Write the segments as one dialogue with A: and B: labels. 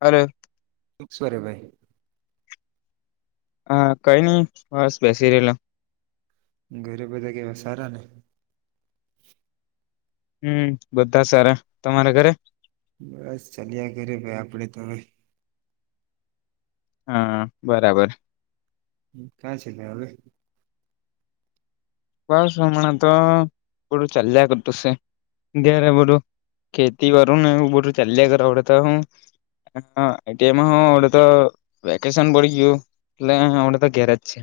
A: અરે
B: [unintelligible] રે ભાઈ.
A: હા કઈ નઈ, બસ બેસી રએલા.
B: ઘરે બધા કેવા, સારા ને?
A: હમ્મ, બધા સારા. તમારા ઘરે?
B: બસ ચાલ્યા ઘરે ભાઈ આપડે તો હવે.
A: હા બરાબર.
B: હમ્મ ક્યાં છે તે હવે?
A: બસ હમણાં તો બધું ચાલ્યા કરતું સે, ઘેરે બધું ખેતી વારું ને એ બધું ચાલ્યા કરે આવડે તો હું [unintelligible] તેમહો અડે તો વેકેશન પડી ગ્યું એટલે હમડે તો ઘેરે જ છે.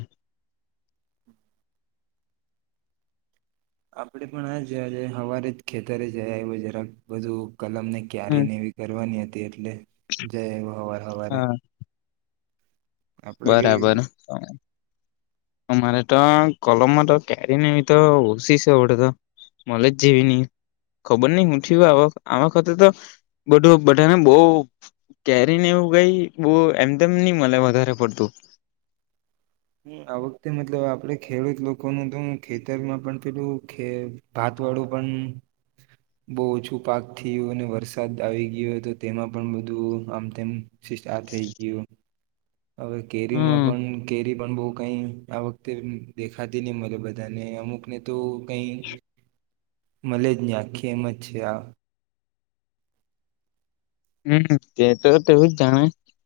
B: આપડે પણ આજ જ હવારે જ ખેતરે એ જઈ આઈવો જરાક બધું કલમ ને ક્યારે
A: હમ
B: નેવી કરવાની હત એટલે જય આઈવો હવાર હવારે.
A: હા
B: આપડા ઘેર
A: બરાબર. અમારે તો કોલમમાં તો કેરીને એવી તો ઓસી છે [unintelligible] તો મળે જ જેવી ની, ખબર ની હું થયું આ વખ આ વખતે તો બધું બધાને બઉ કેરીને એવું કઈ બો એમ તેમ ની મલે વધારે. પડતું.
B: હમ્મ, આ વખતે મતલબ આપડે ખેડૂત લોકોનું તો ખેતરમાં પણ પેલું ખે ભાત વાળું પણ બહ ઓછું પાક થ્યું ને વરસાદ આવી ગયો હો તો તેમાં પણ બધું આમ તેમ શિષ્ટા આ થઈ ગ્યું. હવે કેરીમાં
A: હમ.
B: પણ કેરી પણ બો કઈ આ વખતે દેખાતી ની મળે બધાને અમુક ને તો કઈ મલે જ ની આખિ એમ જ છે આ
A: હમ્મ, તે તો તેવું જ જાણે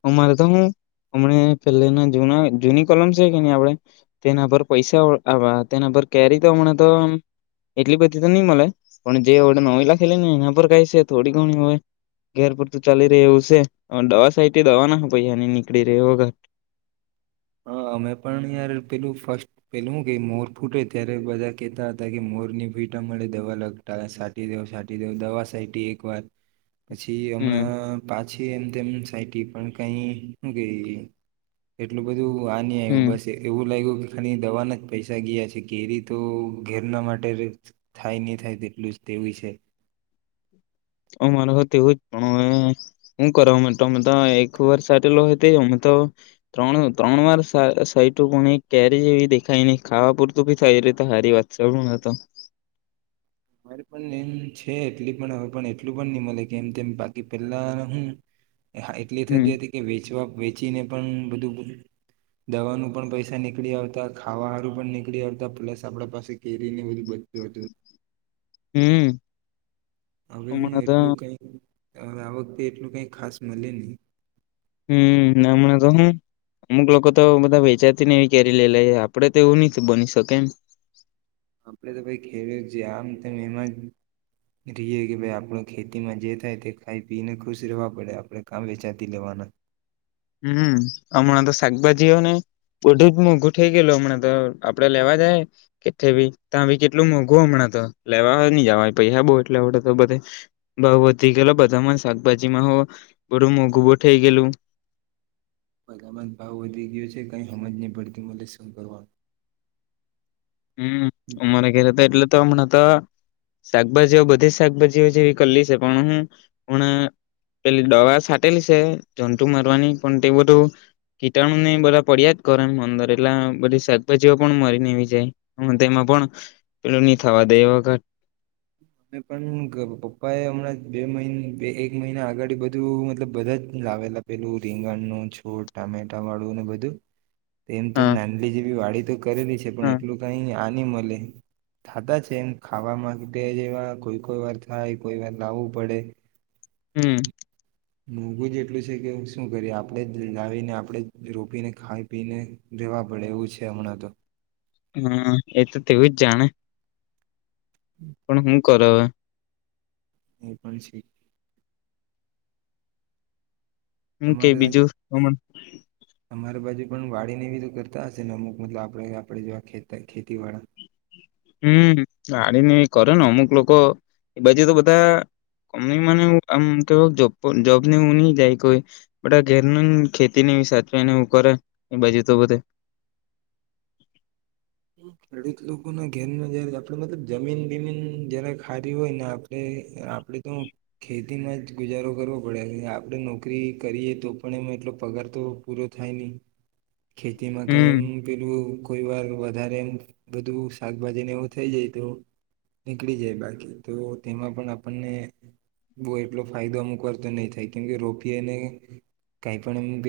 A: અમારે તો હું, હમણા પેલેની જૂના જૂની કલમ છે કે નિ આપડે, તેના પર પૈસા તેના પર કેરી તો હમણાંતો એટલી બધી તો ની મલે પણ જેડ નવી લાખેલી ને એના પર કઈ છે થોડી ઘણી હોય. ઘેર પૂરતું ચાલી રે એવું છે, દવા સાઈટી દવાના હો પૈહા ની નીકળી રહ્યો ઘર.
B: હા. અમે પણ યાર પેલું ફસ્ટ પેલું હું કે મોર ફૂટે ત્યારે બધા કેતા હતા કે મોર ની ભીટા મળે દવા લગતા સાટી દેવ સાટી દઉ દવા સાઈટી એક વાર પછી હમણા
A: હમ
B: પાં છી એમ તેમ છાઇટી પણ કઈ ગય એટલું [unintelligible] બું આની આવ
A: હમ.
B: બસ એવું લાઇગુ ખની દવાના જ પૈસા ગ્યા છે કેરી તો ઘેરના માટે [unintelligible] થાય ની થાય તેટલું જ તેવું છે.
A: અમારોવું તેવુ જ પણ હવે, હું કરવા માટ અમે તો એક વાર સાટેલો અમે તો ત્રણ ત્રણ વાર સઇટુ પણ કેરી જેવી દેખાય નહી ખાવા પૂરતું બી થાય એ રી તે તો હારી વાત [unintelligible] તો.
B: અરે પણ એમ છે એટલી પણ હવે પણ એટલું પણ નહી મળે કે એમ તેમ બાકી પેલા હું એટલી
A: હમ
B: થતી હતી કે વેચવા વેચીને પણ બધું દવાનું પણ પૈસા નીકળી આવતા, ખાવા હારું પણ નીકળી આવતા, પ્લસ આપડા પાસે કેરી ને બધું બચતું હતું.
A: હમ્મ.
B: હવે હું એટલું કઈક, હવે આ વખતે એટલું કઈ ખાસ મળે નહી.
A: હમ નામણા તો હું અમુક લોકો તો બધા વેચાતી ને એવી કેરી લે લ આપડે તો, એવું નથી બની શકે એમ
B: આપણેે તો ભ ખેડૂત છે, આમ એમાં જ રએ કે ભ આપ ખેતીમાં જે થાય તે ખાઈ પીને ખુશ રહેવા પડે, આપણે કામ વેચાતી લેવાના
A: હમ હમણાં તો શાકભાજી હો ને બધું જ. મોંઘું થઇ ગયેલું હમણાં તો આપડે લેવા જાય કે ભી ત્યાં બી કેટલું મોંઘું હમણાં તો લેવા ન જવા પૈ બઉ એટલે તો બધ બઉ વધી ગયેલો બધામાં શાકભાજીમાં હો બધું મોઘું બહુ થઇ ગયેલું.
B: બધામાંન ભાવ વધી ગયો છે કઈ સમજ નહી પડતી મળ શું કરવાનું
A: હમ અમારે ઘરે એટલે, તો હમણા તો શાકભાજીઓ બધી શાકભાજીઓ જેવી કરલી છે પણ હું હ પેલી દવા સાાટેલી છે જંતુ મરવાની પણ તે બધું કીટાણુ ની બધા પડિયા જ કરો એમ અંદર એટલા બધી શાકભાજીઓ પણ મરી ને આવી જાય હ તેમાં પણ પેલું નહી થવા દેવા ઘા
B: અમે પણ પપ્પા એ હમણાં બે મહિ બે એક મહિના આગળ બધું મતલબ બધા જ લાવેલા પેલું રીંગણનું છોટ ટામેટા વાળું ને બધું, તેમ તેમ
A: હા
B: નાંદલી જેવી વાડીી તો કરેલી છે. પણ એટલું કઈ, નાની મળે થાધા છે એમ ખાવા માં ગે કોઈ કોઈ વાર થાય કોઈ વાર લાવવું પડે
A: હમ
B: મોઘું જ એટલું છે, કે શું? કરીએ આપણે જ લાવીને આપણે રોપીને ખાઈ પીને રહેેવા પડે એવું છે, હમણાં તો
A: હમ એ તો તેવુંજ જાણે, પણ હું કરાવ
B: એ પણ છે
A: હમ ક
B: તમારે
A: બીજું હમ
B: તમારી બાજુ પણ વાડીને બીધ કરતા હશે, ને અમુક મતલબ આપણે આપે જોવાે ખેતી વાળા
A: હમ આડીને એ કરે ને અમુક લોકો એ બાજુ તો બધા મને આમ, તો જોબ ને નહી જાય કોઈ, બા ઘેરનું ખેતી ને સાચવી ને એું કરે એ બાજુ તો બધ,
B: ખેડૂત લોકોના ઘેનમાં જયારે આપણે મતલબ જમીન બીમીન જય્યારે ખારી હોય ને આપણે આપણેે તો ખેતીમાં જ ગુજારો કરવો પડે આપડણે નોકરી કરીએ તો પણ એમાં એટલો પગાર તો પૂરો થાય નહી. ખેતીમાં કઈ
A: હમ્મ,
B: એમ પેલું કો વધા બધું શાકભાજીને એવું થઈ જાય તો નીકળી જાય બાકી તો તેમાં પણ, આપણને બ એટલો ફાયદો અમુક વા તો નહી થાય કેમકે રોપીને કઈ, પણ એમ પ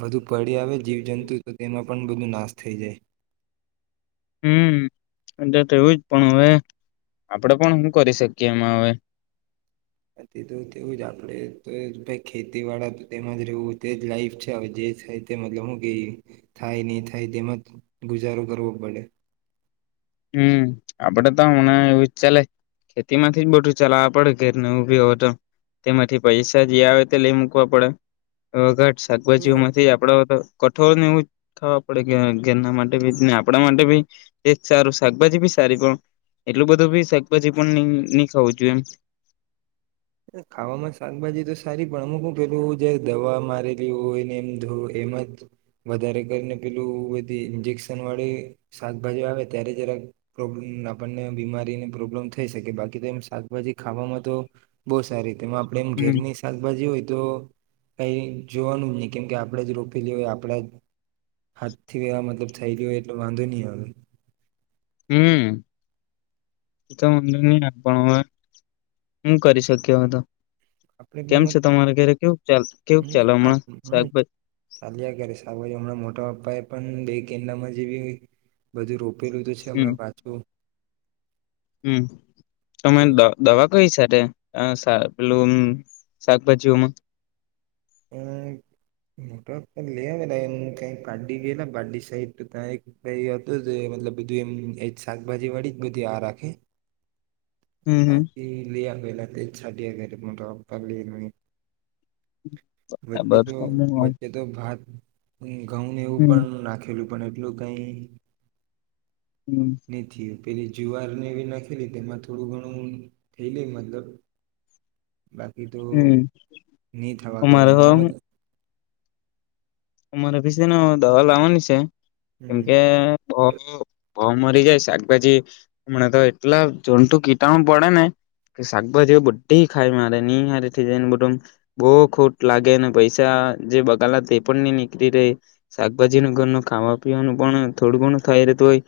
B: બધું પડી આવે જીવ જંતુ તો તેમાં પણ બધું નાશ થઈ જાય.
A: એ તો એવું જ પણ હવે આપડે પણ શું કરી શકીએ એમાં હવે,
B: તો તેવું જ આપણેે તો ખેતી વાળા તેમાંજ રહેવું તે જ લાઈફ છે, હવે જે થાય તે મતલબ હું, કે થાય નહી થાય તેમાં જ ગુજારો કરવો પડે,
A: હમ આપડે તો હણા એવું ચા ખેતી માંથી જ બધું ચલાવવા પડે ઘેર ઉભી હોય તો તેમાંથી પૈસા જે આવે તે લઈ મુૂકવા પડે વ શાકભાજીઓ માંથી આપડો તો, કઠોર ને એવું ખાવા પડે ઘરના માટેીને આપણા માટે ભી, સારું શાકભાજી બી સારી પણ એટલું બધું બી શાકભાજી પણ નહી ખાવું જોું, એમ
B: ખાવામાં શાકભાજી તો સારી પણ અમુક પેલું જ દવા મારેલી હોયને એમ ધ એમ જ વધારે કરીને પેલું બધી ઇન્જેક્શન વાળી શાકભાજી આવે ત્યારે જરાક પ્રોબ્લેમ આપણને બીમારીને પ્રોબ્લેમ થઈ શકે બાકી તો એમ શાકભાજી, ખાવામાં તો બહુ સારી તેમાં આપણે એમ ઘેર ની શાકભાજી હોય તો, કઈ જોવાનું જ નહી, કેમકે આપણે જ રોપેલી હોય આપણા હાથથી મતલબ થયલી હોય એટ વાંધો નહી, આવે
A: હમ નહી હવે હું કરી શક્યો હતો કેમ છે તમારે ઘરે કેવું ચાલ કેવું ચાલે હમણાં
B: આપ
A: શાકભાજી
B: ચાલ્યા્યારેાર હમણાં મોટા પણ બે કેન્ડામાં જેવી બધું રો ેલું તો છે હમણાં પાછું
A: હમ્મ તમે
B: તો
A: દવા કઈ સે તે અ સા પેલું અમ શાકભાજીઓમાં
B: અ મોટાપાપા લે આવે લા એમ પારડી ગયેલા પારડી સાઈડ કઇ હતુ તે મતલબ બધું એમ શાકભાજી વાળી બધી આ રાખે
A: હમ હમ
B: તાજી લે આવે [unintelligible] વચ્ચે
A: બરાબર
B: તો વચ્ચે તો ભાત હમ્મ ઘઉં ને એવું
A: હમ
B: પણ નાખેલું પણ એટલું કાઈ
A: હમ
B: નીચી એ પેલી જુવાર ને એ નાખેલી તેમાં થોડું ઘણું થઈ લે મતલબ બાકી તો
A: હમ
B: નહી થવા
A: અમારે
B: ગરમ
A: હ
B: હમણાં
A: અમારે બીને સે ને દવા લાવવાની સે કેમ
B: હમ
A: કે બો બો મરી જાય શાકભાજી હમણાં તો એટલા જંતુ કીટાણુ પડે ને કે શાકભાજી બધી ખાય મારે ની હારી જાય ને બધું એમ બો ખોટ લાગેને પૈસા જે બગાલા શાકભાજી ન ઘર ન ખાવા પીવાનું પણ થોડું ઘણું થાય રહેતું હોય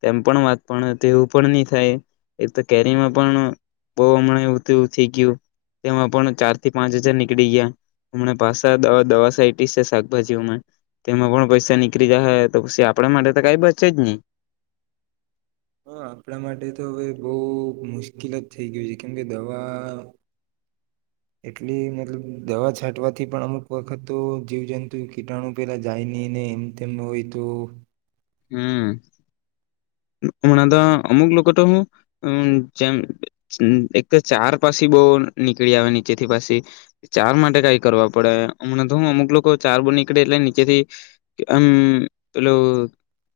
A: તેમ પણ વાત પણ તેવું પણ નહી થાય એક તો કેરીમાં પણ બહુ હમણાં એવું થયુ ગયું તેમાં પણ ચાર થી પાંચ હજાર નીકળી ગયા હમણાં પાસા દવા સાઇ ભજીમાં તેમાં પણ પૈસા નીકળી જાય તો પછી આપણા માટે તો કઈ બચે જ નહી
B: હા આપણા માટે તો હવે બહુ મુશ્કેલ જ થઈ ગયું છે કેમ કે દવા એટલી મતલબ દવા છાંટવાથી પણ અમુક વખત તો જીવજંતુ કીટાણુ પેલા જાય નહી ને એમ તેમ હોય તો
A: હમ્મ હમણાં તો અમુક લોકો તો હું અમ જેમ એક તો ચાર પાછી બો નીકળી આવે નીચેથી પાછી ચાર માટે કઈ કરવા પડે હમણાં તો હ અમુક લોકો ચાર બહ નીકળે એટલે નીચેથી આમ પેલું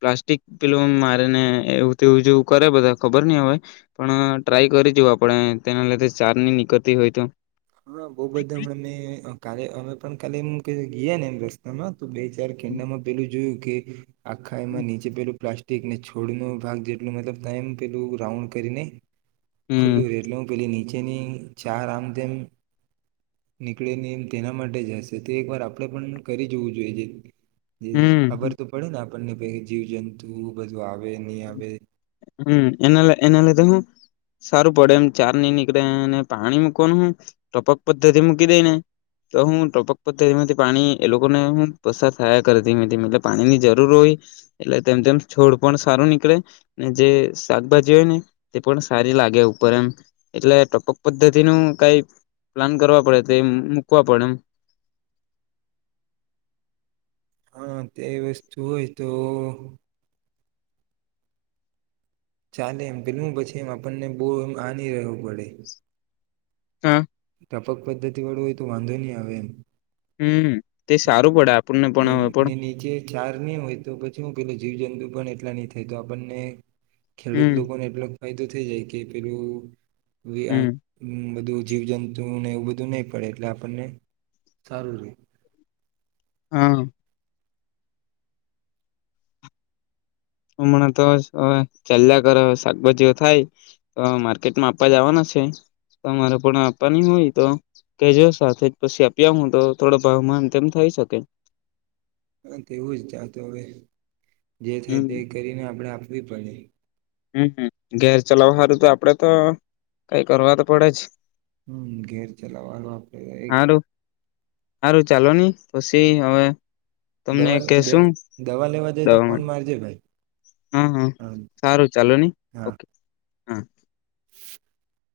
A: પ્લાસ્ટિક પેલું કરીને જેવું તેવું જેવું કરે બધા ખબર નહી હવે પણ ટ્રાય કરી જોું આપણે તેના લીધે ચાર ની નીકળતી હોય તો
B: હમણા બો બધા હમણાં મેં કાલે અમે પણ કાલે એ કઇ ગિયાના રસ્તા મા તો બે ચાર [unintelligible] પેલું જોયું કે આખા એમાં નીચે પેરું પ્લાસ્ટિકને છોડનો ભાગ જેટલું મતલબ ના એમ પેલું રાઉન્ડ કરીને
A: હમ
B: ખુલ્લું રે એટલે હું પેલી નીચે તેની ચારા આમતેમ નીકળે ને એમ તેના માટે જ હશે તે એક વાર આપણે પણ કરી જવું જોઈએ જે જ જ ખબર
A: હમ
B: તો પડે ને આપ આપણને કઇ જીવ જંતુ બધું આવે આવે ન આવે
A: હમ એના લ એના લીધે હું સારું પડે એમ ચાર ની નીકળે પાણી મૂકવાનું હું ટપક પદ્ધતિ મૂકી દઈ ને તો હું ટપક પદ્ધતિ માંથી પાણી એ લોકોને હું પસાર થયા કર એટલે પાણી ની જરૂર હોય એટલે તેમ તેમ છોડ પણ સારું નીકળે ને જે શાકભાજી હોય ને તે પણ સારી લાગે ઉપર એમ એટલે ટપક પદ્ધતિ નું કઈ પ્લાન કરવા પડે તે મૂકવા પડે એમ
B: હા તે વસ્તુ હોય તો ચાલે એમ પેલું પછી એમ આપણને બહુ એમ આની રહેવું પડે
A: હા.
B: ટ્યાપક પદ્ધતિ વાળું હોય તો વાંધો નહી આવે એમ
A: હમ તે સારું પડે આપે
B: ને નીચે ચાર નહી હોય તો પછી હું કેેલો છ જીવ જંતુ પણ એટલા નહી થાય તો આપણને ખેડૂત
A: હમ
B: લોકોને એટલે ફાયદો થઇ જાય કે પેલું [inaudible] આ
A: હમ
B: બધું જીવ જંતુને એવું બધું નહી પડે એટલે આપણને સારું રહે
A: હા. હમણાં તો ચાલ્યા કર શાકભાજીઓ થાય તો માર્કેટમાં આપવા જવાના છે તમારે પણ આપવાની હોય તો કેજો સાથે જ પછી આપી હ તો થોડો ભાવમાન તેમ થઇ શકે
B: હા તોવું જ ચત હવે જે થાય તે
A: હમ
B: કરીને આપણે વિપણ
A: હમ ઘેર ચલાવ સારું તો આપડે તો કઈ કરવા તો પડે જ
B: હમ ઘેર ચલાવાળ આપડ
A: સારું સારું ચાલો નહી પછી હવે તમને
B: દવા
A: કશું
B: દવા લેવા જાય તો
A: દવા
B: ફોન
A: માટે
B: મારજે ભાઈ
A: હા હા સારું ચાલો નહી
B: હા.
A: ઓકે હા